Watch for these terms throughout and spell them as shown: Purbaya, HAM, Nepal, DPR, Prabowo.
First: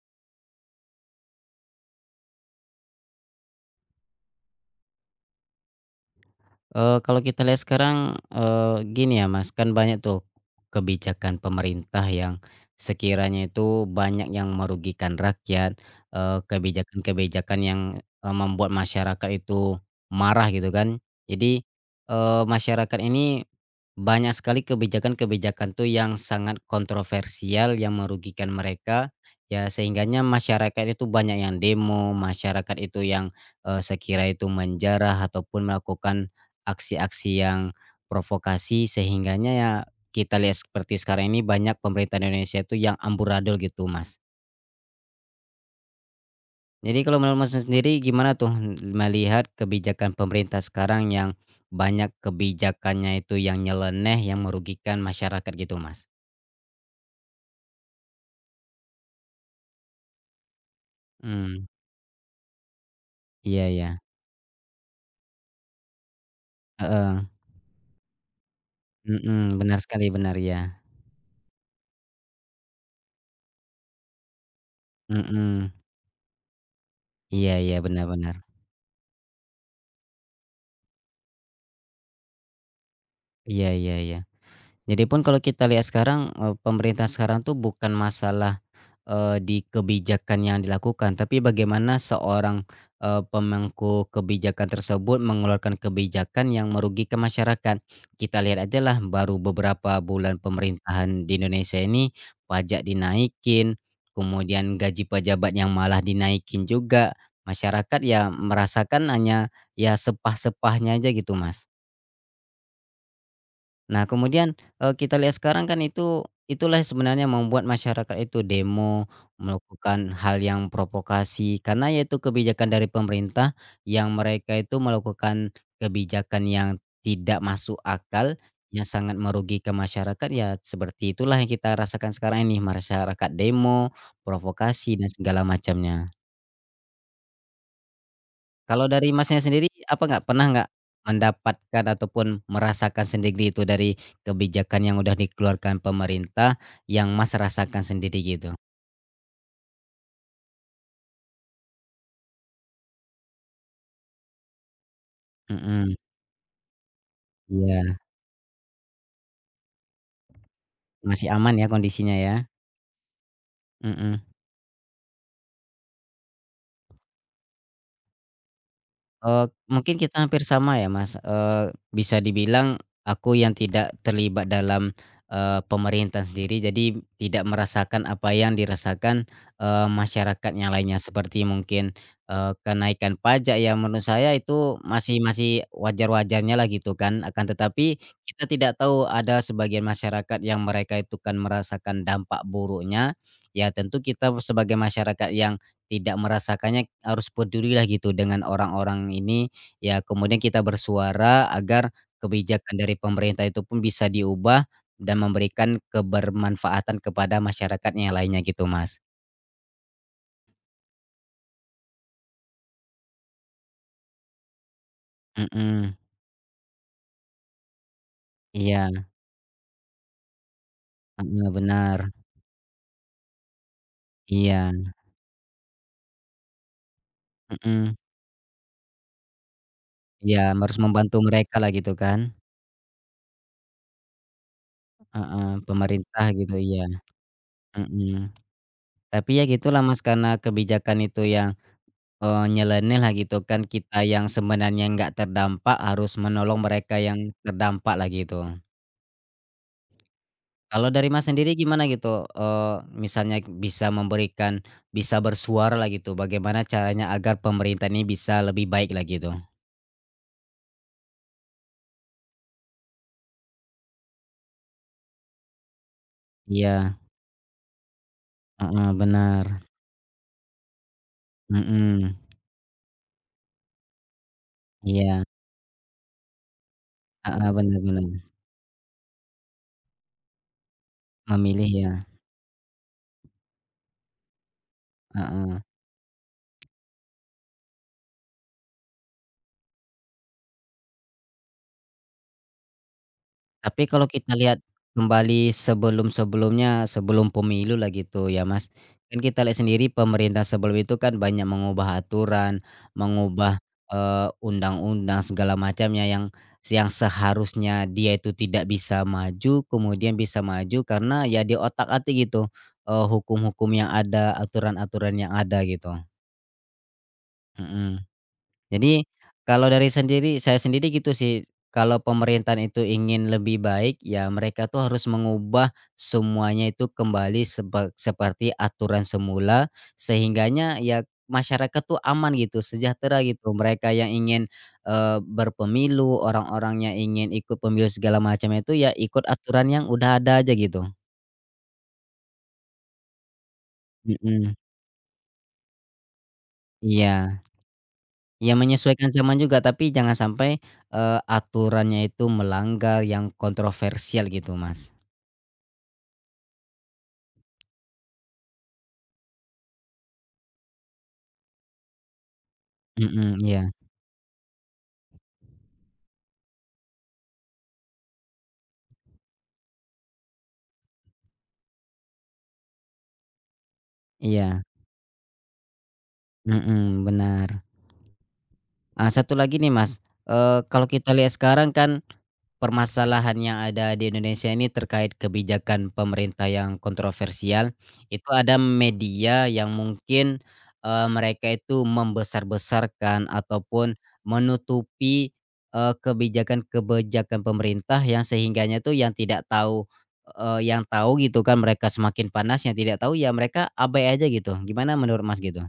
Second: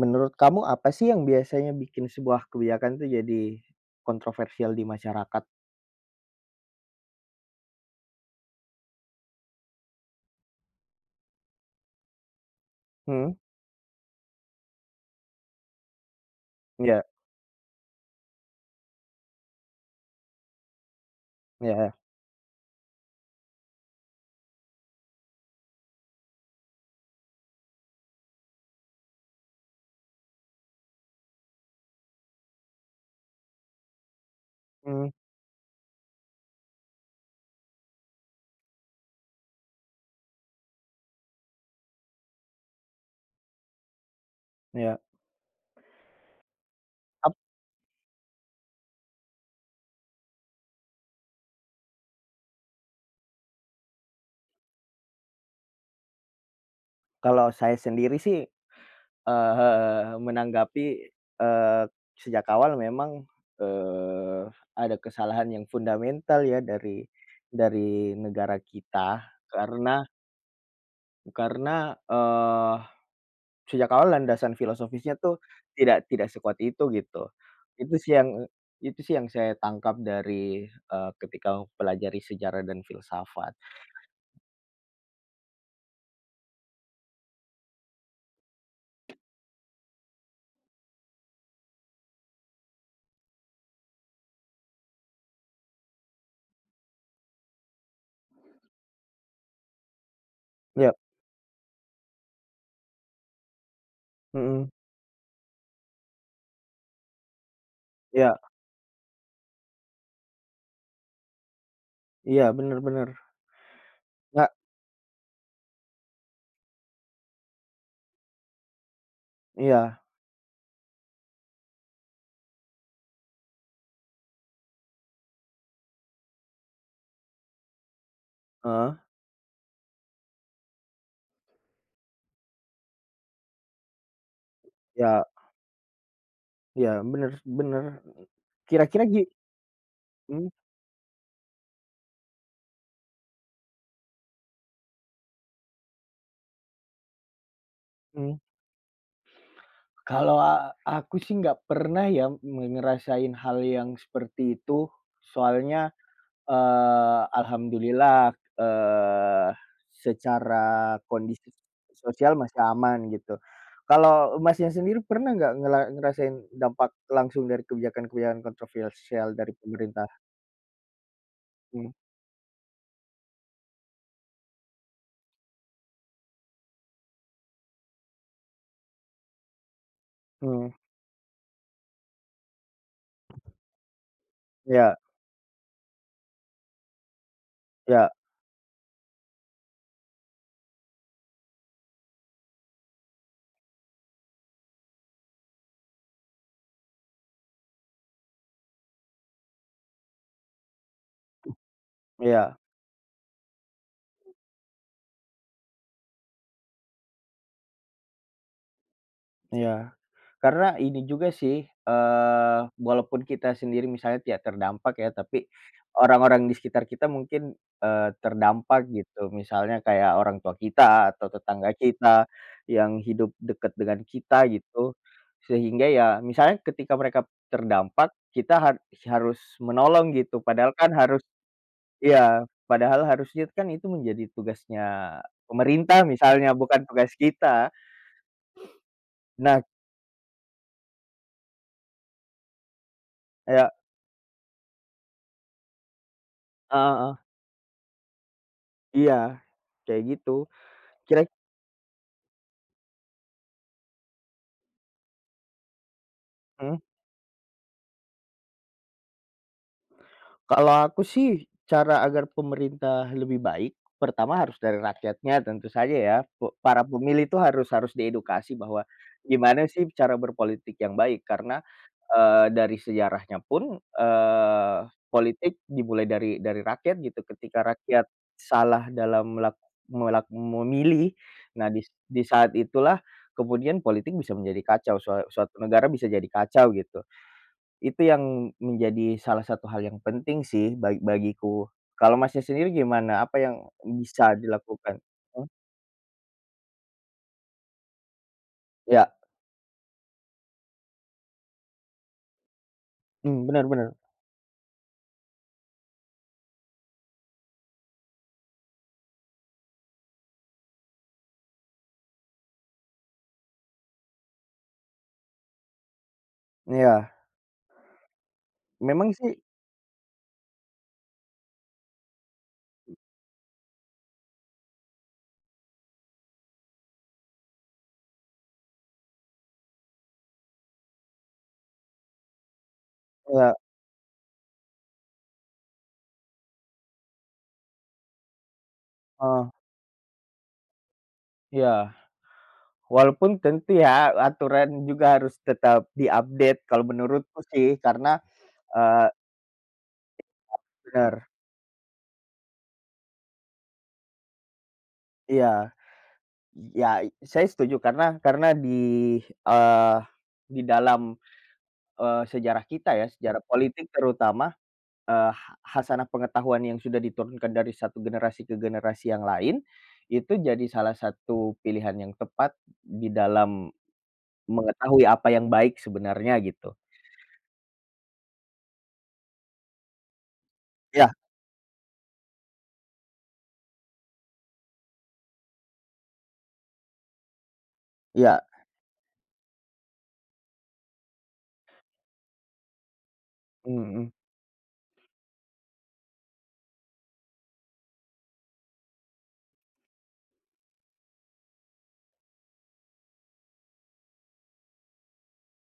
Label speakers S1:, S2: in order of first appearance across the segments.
S1: Menurut kamu apa sih yang biasanya bikin sebuah kebijakan tuh jadi kontroversial di masyarakat?
S2: Kalau kita lihat sekarang, gini ya Mas, kan banyak tuh kebijakan pemerintah yang
S1: Hmm,
S2: sekiranya itu banyak yang merugikan rakyat,
S1: ya,
S2: kebijakan-kebijakan yang, membuat masyarakat itu marah gitu kan. Jadi,
S1: ya, ya.
S2: masyarakat ini banyak sekali kebijakan-kebijakan tuh yang sangat kontroversial yang merugikan mereka, ya sehingganya masyarakat itu banyak yang demo, masyarakat itu yang, sekira itu
S1: Mhm,
S2: menjarah ataupun melakukan aksi-aksi yang provokasi sehingganya ya kita lihat seperti sekarang ini banyak pemerintah Indonesia itu yang amburadul gitu, Mas.
S1: iya.
S2: Jadi kalau
S1: Ap
S2: menurut Mas sendiri gimana tuh melihat kebijakan pemerintah sekarang yang banyak kebijakannya itu yang nyeleneh, yang merugikan masyarakat gitu, Mas?
S1: kalau saya sendiri sih, menanggapi,
S2: Mmm,
S1: eee, sejak awal memang,
S2: iya, iya,
S1: eee, ada kesalahan yang fundamental ya dari
S2: heeh,
S1: dari negara kita,
S2: mhm, benar
S1: karena
S2: sekali, benar ya,
S1: karena, eee Sejak awal landasan filosofisnya tuh
S2: mhm,
S1: tidak tidak sekuat itu gitu.
S2: iya, iya,
S1: Itu
S2: benar,
S1: sih
S2: benar,
S1: yang itu sih yang saya tangkap dari, ketika mempelajari sejarah dan filsafat.
S2: iya, iya, iya. Jadi pun kalau kita lihat sekarang, pemerintah sekarang tuh bukan masalah di kebijakan yang dilakukan, tapi bagaimana seorang, pemangku kebijakan tersebut mengeluarkan kebijakan yang merugikan masyarakat. Kita lihat aja lah baru beberapa bulan
S1: Iya,
S2: pemerintahan di Indonesia ini pajak dinaikin,
S1: mhm,
S2: kemudian gaji pejabat yang malah dinaikin juga, masyarakat ya
S1: iya
S2: merasakan hanya ya sepah-sepahnya aja gitu, Mas.
S1: iya, bener bener.
S2: Nah
S1: Nggak.
S2: kemudian, kita lihat sekarang kan itulah yang sebenarnya membuat masyarakat itu demo,
S1: Iya,
S2: melakukan hal yang provokasi karena yaitu kebijakan dari pemerintah yang mereka itu melakukan kebijakan yang tidak masuk akal, yang
S1: heeh,
S2: sangat merugikan masyarakat ya seperti itulah yang kita rasakan sekarang ini, masyarakat demo, provokasi dan
S1: iya
S2: segala macamnya.
S1: iya, bener bener.
S2: Kalau
S1: Kira-kira
S2: dari
S1: gi
S2: Masnya sendiri, apa nggak pernah
S1: Mhm,
S2: nggak mendapatkan ataupun merasakan sendiri itu dari kebijakan yang udah dikeluarkan pemerintah yang Mas rasakan sendiri
S1: mhm.
S2: gitu?
S1: Kalau aku sih nggak pernah ya ngerasain hal yang seperti itu, soalnya,
S2: Mhm, iya,
S1: Alhamdulillah, eee, secara
S2: masih
S1: kondisi
S2: aman ya kondisinya ya?
S1: sosial masih aman gitu.
S2: Mhm.
S1: Kalau Masnya sendiri pernah nggak ngerasain dampak langsung dari kebijakan-kebijakan kontroversial dari
S2: Mungkin
S1: pemerintah?
S2: kita hampir sama ya Mas,
S1: Mhm,
S2: bisa dibilang aku yang tidak terlibat dalam, pemerintahan sendiri jadi tidak merasakan apa yang dirasakan, masyarakat yang
S1: mhm,
S2: lainnya seperti mungkin, kenaikan pajak yang menurut saya itu
S1: iya,
S2: masih masih wajar-wajarnya lah gitu kan akan tetapi
S1: iya,
S2: kita tidak tahu ada sebagian masyarakat yang mereka itu kan merasakan dampak buruknya, ya tentu kita sebagai masyarakat yang tidak merasakannya harus pedulilah gitu dengan orang-orang ini, ya kemudian kita bersuara agar
S1: iya, iya.
S2: kebijakan dari pemerintah itu pun bisa diubah dan memberikan kebermanfaatan kepada masyarakat yang lainnya gitu, Mas.
S1: Iya. Karena ini juga sih, walaupun kita sendiri misalnya tidak terdampak ya, tapi
S2: Mhm,
S1: orang-orang di sekitar kita mungkin, terdampak
S2: iya,
S1: gitu. Misalnya kayak orang tua kita atau
S2: heeh,
S1: tetangga
S2: benar,
S1: kita yang hidup dekat dengan kita
S2: iya,
S1: gitu. Sehingga ya misalnya ketika mereka
S2: mhm,
S1: terdampak, kita harus menolong gitu.
S2: iya
S1: Padahal
S2: harus
S1: kan
S2: membantu
S1: harus.
S2: merekalah gitu kan,
S1: Iya, padahal harusnya kan itu menjadi tugasnya
S2: heeh,
S1: pemerintah
S2: pemerintah gitu,
S1: misalnya, bukan
S2: iya,
S1: tugas kita.
S2: mhm. Tapi ya
S1: Nah,
S2: gitulah Mas karena kebijakan itu yang nyeleneh lah gitu kan,
S1: kayak,
S2: kita yang sebenarnya nggak terdampak harus menolong mereka
S1: heeh.
S2: yang terdampak lah gitu.
S1: Iya, kayak gitu.
S2: Kalau dari
S1: Kira
S2: Mas sendiri gimana gitu, eee, misalnya bisa memberikan bisa bersuara lah gitu, bagaimana
S1: mhm,
S2: caranya agar pemerintah ini bisa lebih baik lah gitu?
S1: kalau aku sih cara agar pemerintah lebih baik, pertama harus dari rakyatnya tentu saja ya, para
S2: Iya,
S1: pemilih itu harus harus diedukasi bahwa
S2: heeh, benar,
S1: gimana sih cara berpolitik yang baik, karena,
S2: mhm,
S1: dari sejarahnya pun,
S2: iya,
S1: politik dimulai dari rakyat gitu,
S2: heeh,
S1: ketika
S2: benar,
S1: rakyat
S2: benar,
S1: salah dalam melak melak memilih, nah
S2: memilih ya,
S1: di saat itulah kemudian politik bisa menjadi kacau, sua
S2: heeh.
S1: suatu negara bisa jadi kacau gitu. Itu yang menjadi salah satu hal yang penting sih bagiku. Kalau Masnya sendiri gimana? Apa yang
S2: Tapi kalau
S1: bisa
S2: kita lihat
S1: dilakukan? Mmm,
S2: kembali sebelum-sebelumnya, sebelum pemilu lah gitu ya Mas,
S1: iya,
S2: kan kita lihat sendiri pemerintah sebelum itu kan banyak mengubah aturan,
S1: mmm,
S2: mengubah,
S1: bener bener.
S2: undang-undang segala macamnya yang seharusnya dia itu tidak bisa maju, kemudian bisa maju karena ya di otak atik gitu, hukum-hukum yang ada, aturan-aturan yang ada gitu.
S1: Iya,
S2: Mhm. Jadi,
S1: memang sih,
S2: kalau dari saya sendiri gitu sih, kalau pemerintahan itu ingin lebih baik, ya mereka tuh harus mengubah semuanya itu kembali seperti aturan semula, sehingganya ya masyarakat tuh aman gitu, sejahtera gitu.
S1: iya,
S2: Mereka yang ingin, berpemilu, orang-orang yang ingin ikut pemilu segala macam itu, ya ikut
S1: heeh,
S2: aturan yang udah ada aja gitu.
S1: iya. Walaupun tentu ya
S2: Mhm,
S1: aturan juga harus tetap di-update kalau
S2: iya.
S1: menurutku sih karena,
S2: Ya menyesuaikan
S1: eee
S2: zaman juga, tapi jangan sampai,
S1: bener,
S2: aturannya itu melanggar yang kontroversial gitu, Mas.
S1: iya. Ya, saya setuju karena eee, di dalam, sejarah kita ya,
S2: Mhm,
S1: sejarah
S2: iya,
S1: politik terutama, Eee, ha hasanah pengetahuan yang sudah diturunkan dari satu generasi ke generasi yang lain, itu jadi salah satu pilihan yang tepat di dalam
S2: iya,
S1: mengetahui apa yang baik sebenarnya gitu.
S2: mhm, benar. Ah, satu lagi nih, Mas, kalau
S1: Iya
S2: kita lihat sekarang kan permasalahan yang ada di Indonesia ini terkait kebijakan pemerintah yang kontroversial, itu
S1: iya.
S2: ada media yang mungkin, mereka itu membesar-besarkan ataupun
S1: Mhm,
S2: menutupi, kebijakan-kebijakan pemerintah yang sehingganya tuh yang tidak tahu, yang tahu gitu kan mereka semakin panas, yang tidak tahu ya mereka abai aja gitu. Gimana menurut Mas gitu?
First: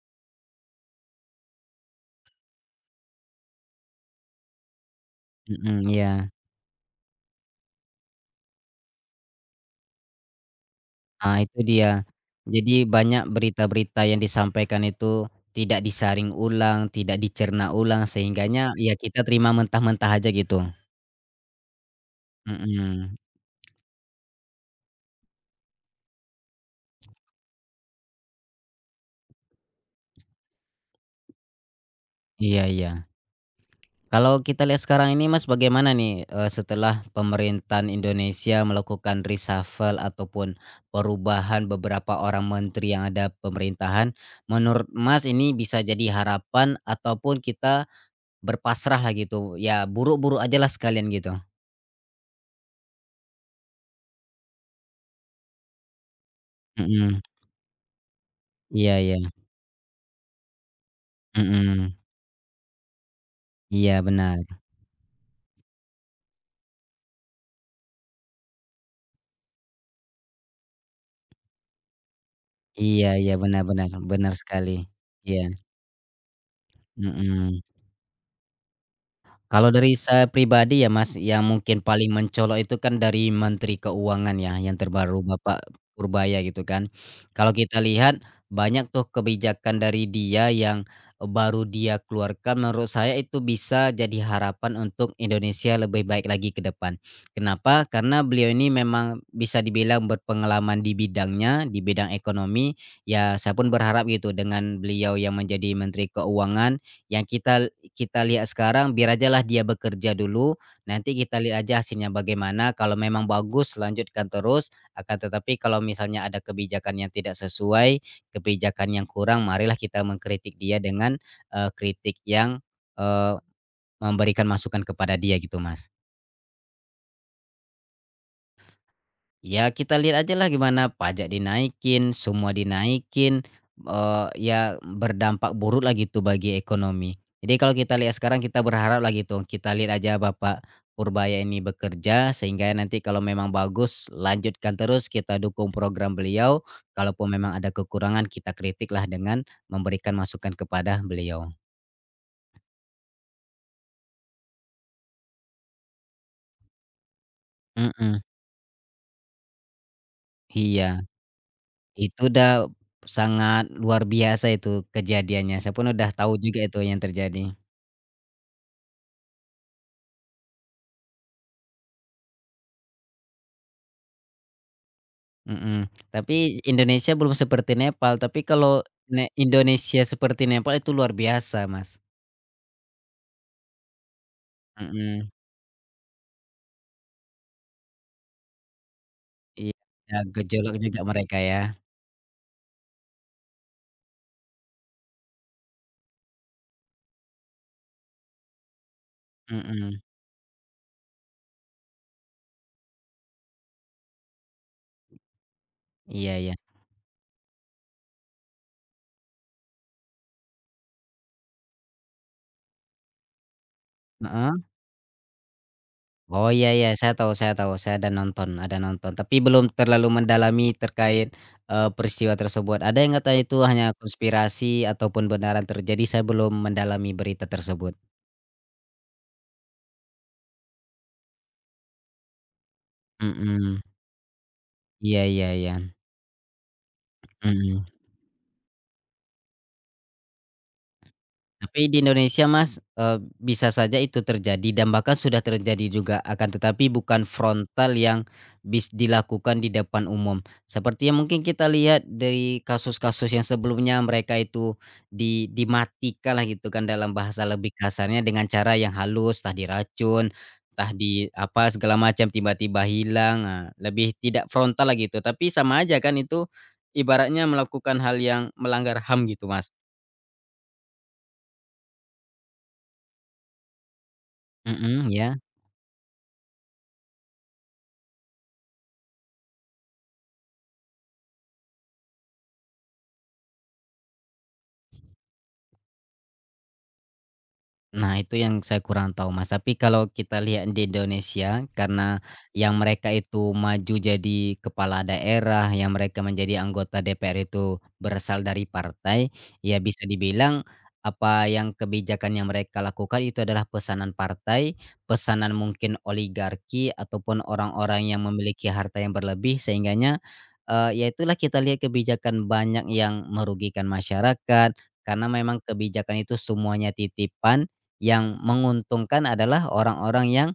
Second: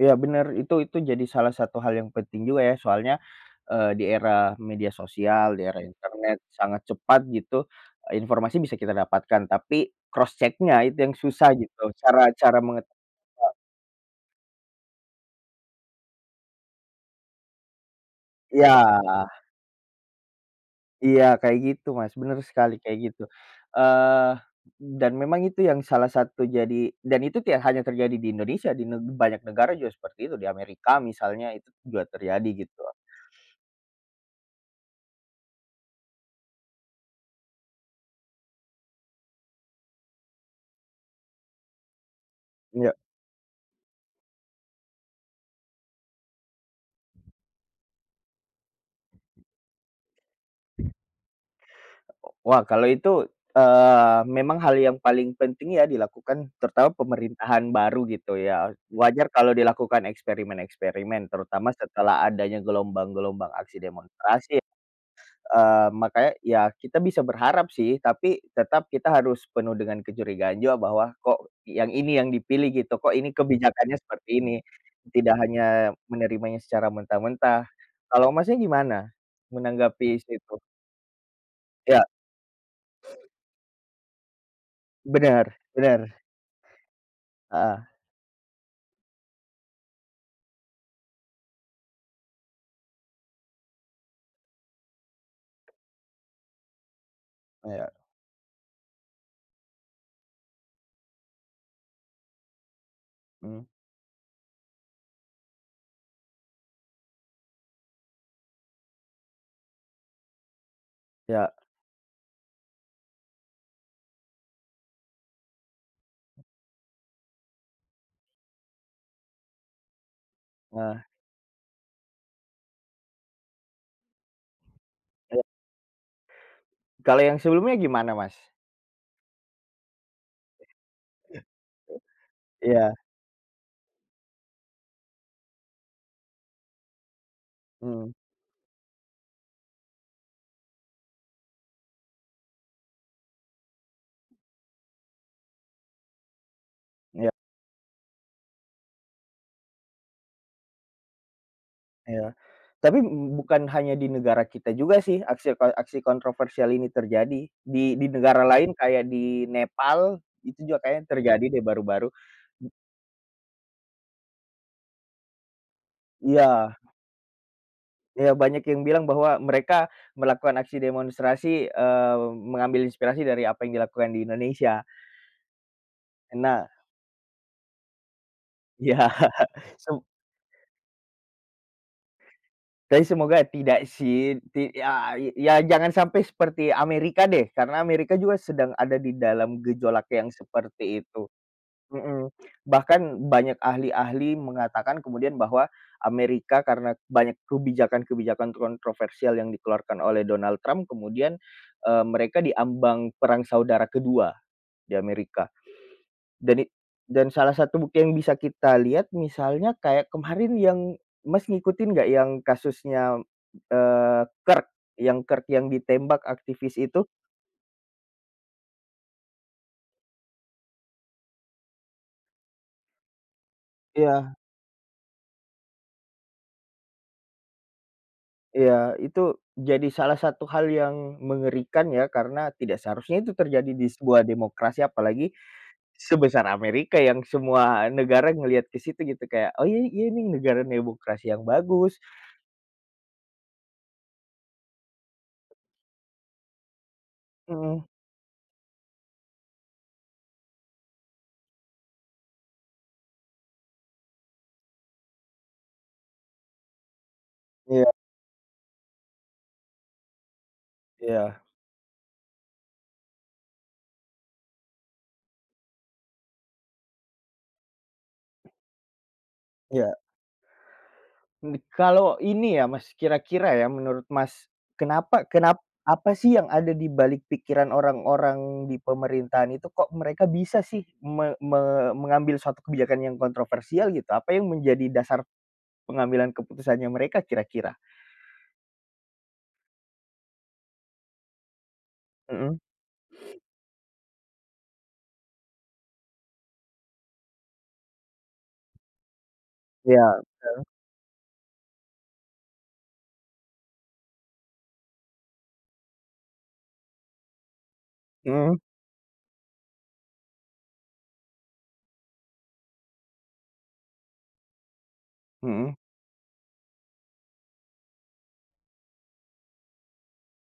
S1: iya bener, itu jadi salah satu hal yang penting juga ya soalnya, di era media sosial, di
S2: Mhm,
S1: era
S2: iya.
S1: internet sangat cepat gitu, informasi bisa kita dapatkan tapi cross checknya itu yang
S2: Ah,
S1: susah
S2: itu
S1: gitu,
S2: dia.
S1: cara cara
S2: Jadi
S1: mengetahui.
S2: banyak berita-berita yang disampaikan itu tidak disaring ulang, tidak dicerna ulang sehingganya
S1: Ya.
S2: ya kita terima mentah-mentah aja gitu.
S1: Iya, kayak gitu, Mas, bener sekali kayak
S2: Mhm,
S1: gitu, eee, dan memang itu yang salah satu jadi, dan itu tidak hanya terjadi di Indonesia, di banyak negara juga seperti itu, di Amerika misalnya itu juga terjadi
S2: iya,
S1: gitu.
S2: iya. Kalau kita lihat sekarang ini Mas bagaimana nih, setelah pemerintahan Indonesia melakukan reshuffle ataupun perubahan beberapa orang menteri
S1: Iya.
S2: yang ada pemerintahan, menurut Mas ini bisa jadi harapan ataupun kita berpasrah lah gitu, ya buruk-buruk ajalah sekalian gitu?
S1: Wah, kalau itu, memang hal yang paling penting ya dilakukan terutama
S2: Mhm,
S1: pemerintahan baru gitu ya,
S2: iya, iya.
S1: wajar kalau dilakukan eksperimen-eksperimen terutama
S2: Mhm,
S1: setelah adanya gelombang-gelombang aksi
S2: iya, benar,
S1: demonstrasi ya. Makanya ya kita bisa berharap sih, tapi tetap kita harus penuh dengan kecurigaan juga bahwa kok yang ini yang dipilih gitu,
S2: iya,
S1: kok
S2: iya,
S1: ini
S2: benar, benar,
S1: kebijakannya seperti
S2: benar
S1: ini.
S2: sekali,
S1: Tidak
S2: iya,
S1: hanya menerimanya secara
S2: mhm.
S1: mentah-mentah. Kalau Masnya gimana
S2: Kalau dari
S1: menanggapi
S2: saya
S1: situ?
S2: pribadi ya, Mas, yang mungkin
S1: Ya,
S2: paling mencolok itu kan dari Menteri Keuangan ya, yang terbaru
S1: benar,
S2: Bapak
S1: benar.
S2: Purbaya gitu kan. Kalau kita
S1: Heeh,
S2: lihat banyak tuh kebijakan dari dia yang baru dia keluarkan menurut saya itu bisa jadi harapan untuk Indonesia lebih baik lagi ke depan. Kenapa?
S1: iya,
S2: Karena beliau ini memang bisa dibilang berpengalaman di bidangnya, di bidang ekonomi. Ya saya
S1: mhm,
S2: pun berharap gitu dengan beliau yang menjadi Menteri Keuangan yang kita kita lihat sekarang biar ajalah dia bekerja dulu, nanti kita
S1: iya,
S2: lihat aja hasilnya bagaimana, kalau memang bagus lanjutkan terus, akan tetapi kalau misalnya ada kebijakan yang tidak sesuai, kebijakan yang kurang, marilah kita mengkritik dia
S1: nah,
S2: dengan, kritik yang, eee, memberikan masukan kepada dia
S1: iya.
S2: gitu, Mas.
S1: Kalau yang sebelumnya gimana Mas?
S2: Ya kita lihat aja lah gimana pajak dinaikin, semua
S1: Iya,
S2: dinaikin, ya berdampak buruk lah gitu bagi ekonomi. Jadi kalau kita lihat
S1: mhm,
S2: sekarang kita berharap lah gitu, kita lihat aja Bapak Purbaya ini bekerja sehingga nanti kalau memang bagus lanjutkan terus kita dukung program beliau,
S1: iya.
S2: kalaupun memang ada kekurangan kita kritik lah dengan memberikan masukan kepada beliau.
S1: Iya, tapi bukan hanya di negara kita juga sih aksi kontroversial ini terjadi, di
S2: Mhm,
S1: negara lain kayak di Nepal itu juga
S2: iya.
S1: kayaknya terjadi deh baru-baru.
S2: Itu udah sangat luar biasa itu kejadiannya, saya pun udah tahu juga
S1: Iya,
S2: itu yang terjadi.
S1: iya banyak yang bilang bahwa mereka melakukan aksi demonstrasi, mengambil inspirasi dari apa yang dilakukan di Indonesia.
S2: Mhm, tapi
S1: Nah,
S2: Indonesia belum seperti Nepal, tapi kalau
S1: iya, sem
S2: Indonesia seperti Nepal itu luar biasa, Mas.
S1: tapi semoga tidak sih, ya
S2: Mhm,
S1: ya jangan sampai seperti Amerika deh, karena Amerika juga sedang ada di dalam
S2: iya,
S1: gejolak
S2: ya
S1: yang
S2: gejolak
S1: seperti
S2: juga
S1: itu.
S2: mereka ya.
S1: Mhm, bahkan banyak ahli-ahli mengatakan kemudian bahwa Amerika, karena banyak kebijakan-kebijakan kontroversial yang
S2: Mhm,
S1: dikeluarkan oleh Donald Trump kemudian, mereka diambang perang saudara kedua di Amerika.
S2: iya, iya,
S1: Dan i dan salah satu bukti yang bisa kita lihat misalnya kayak kemarin yang Mas ngikutin nggak yang kasusnya, eee,
S2: heeh.
S1: Kirk Kirk yang ditembak
S2: Oh, iya,
S1: aktivis
S2: iya,
S1: itu?
S2: saya tahu saya tahu, saya ada nonton, tapi belum terlalu mendalami terkait, peristiwa tersebut. Ada yang katanya itu hanya
S1: Iya.
S2: konspirasi ataupun benaran terjadi, saya belum mendalami berita tersebut.
S1: Iya, itu jadi salah satu hal yang mengerikan ya, karena tidak seharusnya itu terjadi
S2: Mhm,
S1: di sebuah demokrasi,
S2: iya,
S1: apalagi
S2: iya, iya,
S1: sebesar Amerika yang
S2: mhm.
S1: semua negara ngelihat ke situ gitu, kayak, "Oh iya iya ini negara demokrasi yang
S2: Tapi
S1: bagus."
S2: di Indonesia, Mas, bisa saja itu terjadi dan bahkan sudah terjadi juga, akan tetapi bukan
S1: Mhm,
S2: frontal yang dilakukan di depan umum. Seperti yang mungkin kita lihat dari kasus-kasus yang sebelumnya mereka itu dimatikan lah gitu kan dalam bahasa lebih
S1: iya
S2: kasarnya dengan cara yang halus, entah diracun, entah di
S1: iya
S2: apa segala macam tiba-tiba hilang, nah lebih tidak frontal lah gitu, tapi sama aja kan itu ibaratnya melakukan hal yang melanggar HAM gitu, Mas.
S1: iya. Kalau ini ya Mas, kira-kira ya menurut Mas,
S2: Mhm,
S1: kenapa
S2: iya.
S1: kenap apa sih yang ada di balik pikiran orang-orang di pemerintahan itu kok mereka bisa sih me me mengambil suatu kebijakan yang kontroversial gitu? Apa yang menjadi dasar pengambilan keputusannya mereka kira-kira?
S2: Nah, itu yang saya kurang tahu, Mas. Tapi kalau kita lihat di Indonesia, karena
S1: Mhm,
S2: yang mereka itu maju jadi kepala daerah, yang mereka menjadi anggota DPR itu berasal dari partai, ya bisa
S1: iya,
S2: dibilang apa yang kebijakan yang mereka lakukan itu adalah pesanan partai, pesanan mungkin oligarki ataupun orang-orang yang
S1: mhm
S2: memiliki harta yang berlebih sehingganya ya itulah kita lihat kebijakan banyak yang merugikan masyarakat, karena memang
S1: mhm
S2: kebijakan itu semuanya titipan yang menguntungkan adalah orang-orang yang,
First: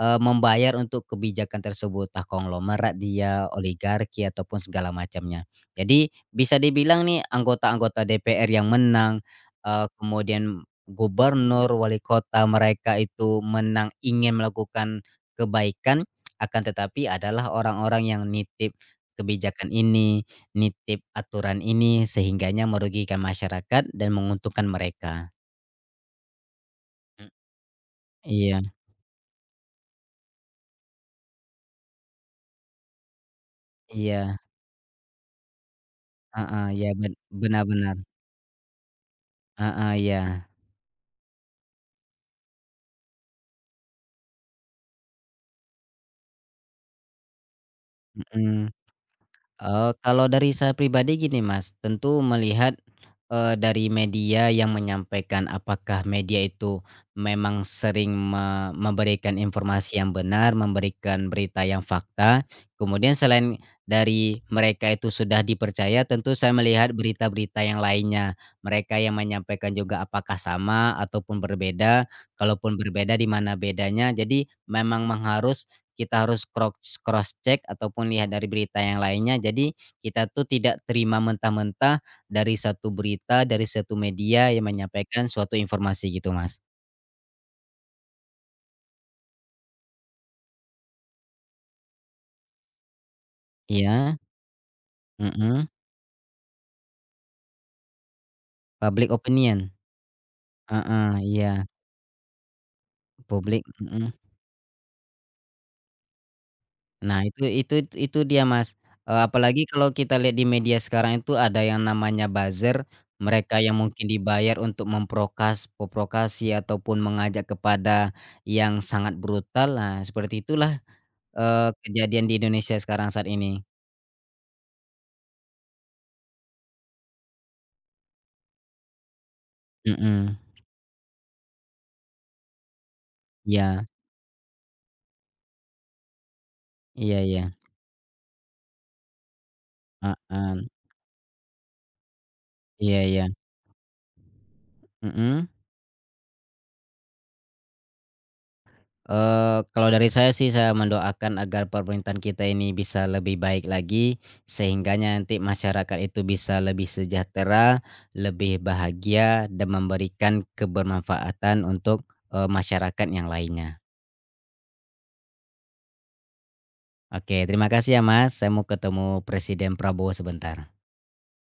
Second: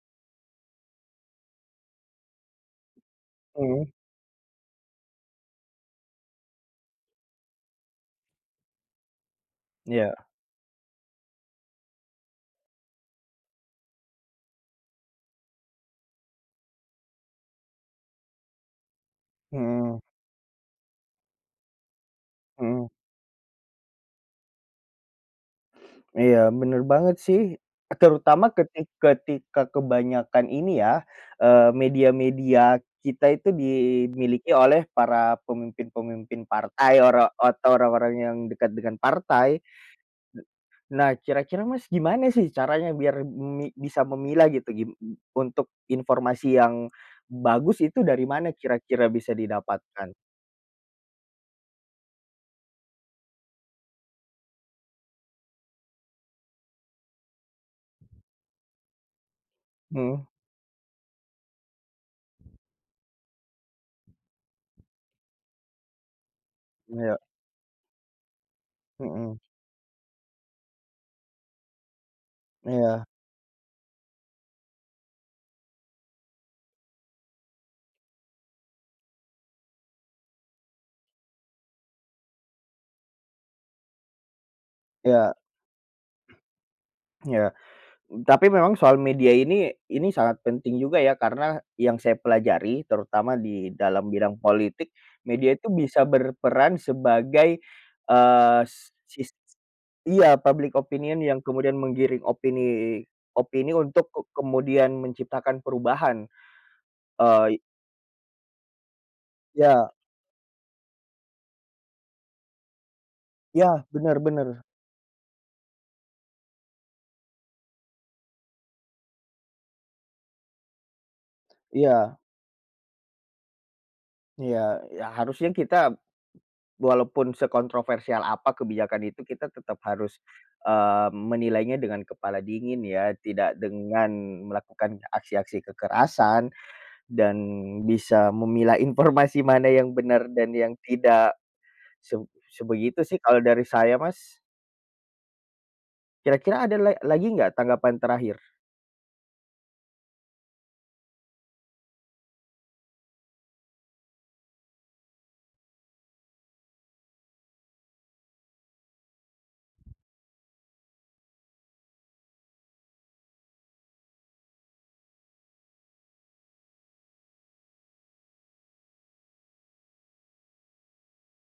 S2: membayar untuk kebijakan tersebut, entah konglomerat dia,
S1: mhm,
S2: oligarki, ataupun segala macamnya. Jadi bisa dibilang nih anggota-anggota DPR yang menang,
S1: iya,
S2: kemudian gubernur, wali kota mereka itu menang ingin melakukan kebaikan, akan tetapi adalah orang-orang yang nitip kebijakan
S1: mhm
S2: ini, nitip aturan ini, sehingganya
S1: mhm,
S2: merugikan masyarakat dan menguntungkan mereka.
S1: iya bener banget
S2: Hmm,
S1: sih, terutama
S2: iya,
S1: ketika kebanyakan ini ya, media-media kita itu
S2: iya.
S1: dimiliki oleh para pemimpin-pemimpin
S2: Heeh, ya
S1: partai,
S2: benar,
S1: atau
S2: benar,
S1: orang-orang yang dekat dengan partai.
S2: heeh, iya,
S1: Nah, kira-kira Mas gimana sih caranya biar bisa memilah gitu, untuk informasi yang bagus itu dari mana
S2: mhm.
S1: kira-kira bisa didapatkan?
S2: Kalau dari saya pribadi gini Mas, tentu melihat, dari media yang menyampaikan apakah media itu memang sering memberikan informasi yang
S1: Mhm,
S2: benar, memberikan berita yang fakta, kemudian selain dari mereka itu sudah dipercaya tentu saya melihat
S1: iya,
S2: berita-berita yang lainnya, mereka yang
S1: mhm,
S2: menyampaikan juga apakah sama ataupun berbeda, kalaupun
S1: iya
S2: berbeda di mana bedanya, jadi memang kita harus cross cross check ataupun lihat dari berita yang lainnya. Jadi kita tuh tidak terima mentah-mentah dari satu berita, dari satu media yang menyampaikan
S1: iya
S2: suatu informasi gitu, Mas.
S1: iya. Tapi memang soal media ini sangat penting juga ya, karena yang saya pelajari terutama di dalam
S2: Iya,
S1: bidang politik, media
S2: mhm,
S1: itu bisa berperan sebagai, eee,
S2: public
S1: sis
S2: opinion.
S1: iya public
S2: Heeh,
S1: opinion yang
S2: iya,
S1: kemudian menggiring opini
S2: publik
S1: opini untuk
S2: mhm.
S1: kemudian menciptakan perubahan,
S2: Nah itu
S1: eee,
S2: itu itu dia, Mas. Apalagi kalau
S1: ya
S2: kita lihat di media sekarang itu ada yang namanya buzzer, mereka yang
S1: ya,
S2: mungkin
S1: bener
S2: dibayar
S1: bener,
S2: untuk memprovokasi ataupun mengajak kepada yang sangat brutal, nah seperti itulah
S1: iya
S2: kejadian di Indonesia sekarang saat ini.
S1: iya, ya harusnya kita walaupun sekontroversial apa kebijakan itu kita tetap harus,
S2: Mhm,
S1: menilainya dengan kepala dingin ya, tidak
S2: iya,
S1: dengan melakukan aksi-aksi kekerasan
S2: iya,
S1: dan
S2: iya,
S1: bisa memilah informasi mana yang benar dan
S2: heeh,
S1: yang tidak. Se
S2: iya,
S1: sebegitu sih
S2: iya,
S1: kalau dari saya Mas.
S2: mhm.
S1: Kira-kira ada lagi nggak tanggapan terakhir?
S2: Kalau dari saya sih saya mendoakan agar pemerintahan kita ini bisa lebih baik lagi, sehingganya nanti masyarakat itu bisa lebih sejahtera, lebih bahagia, dan memberikan kebermanfaatan untuk, masyarakat yang lainnya. Oke terima kasih ya Mas, saya mau ketemu Presiden Prabowo sebentar.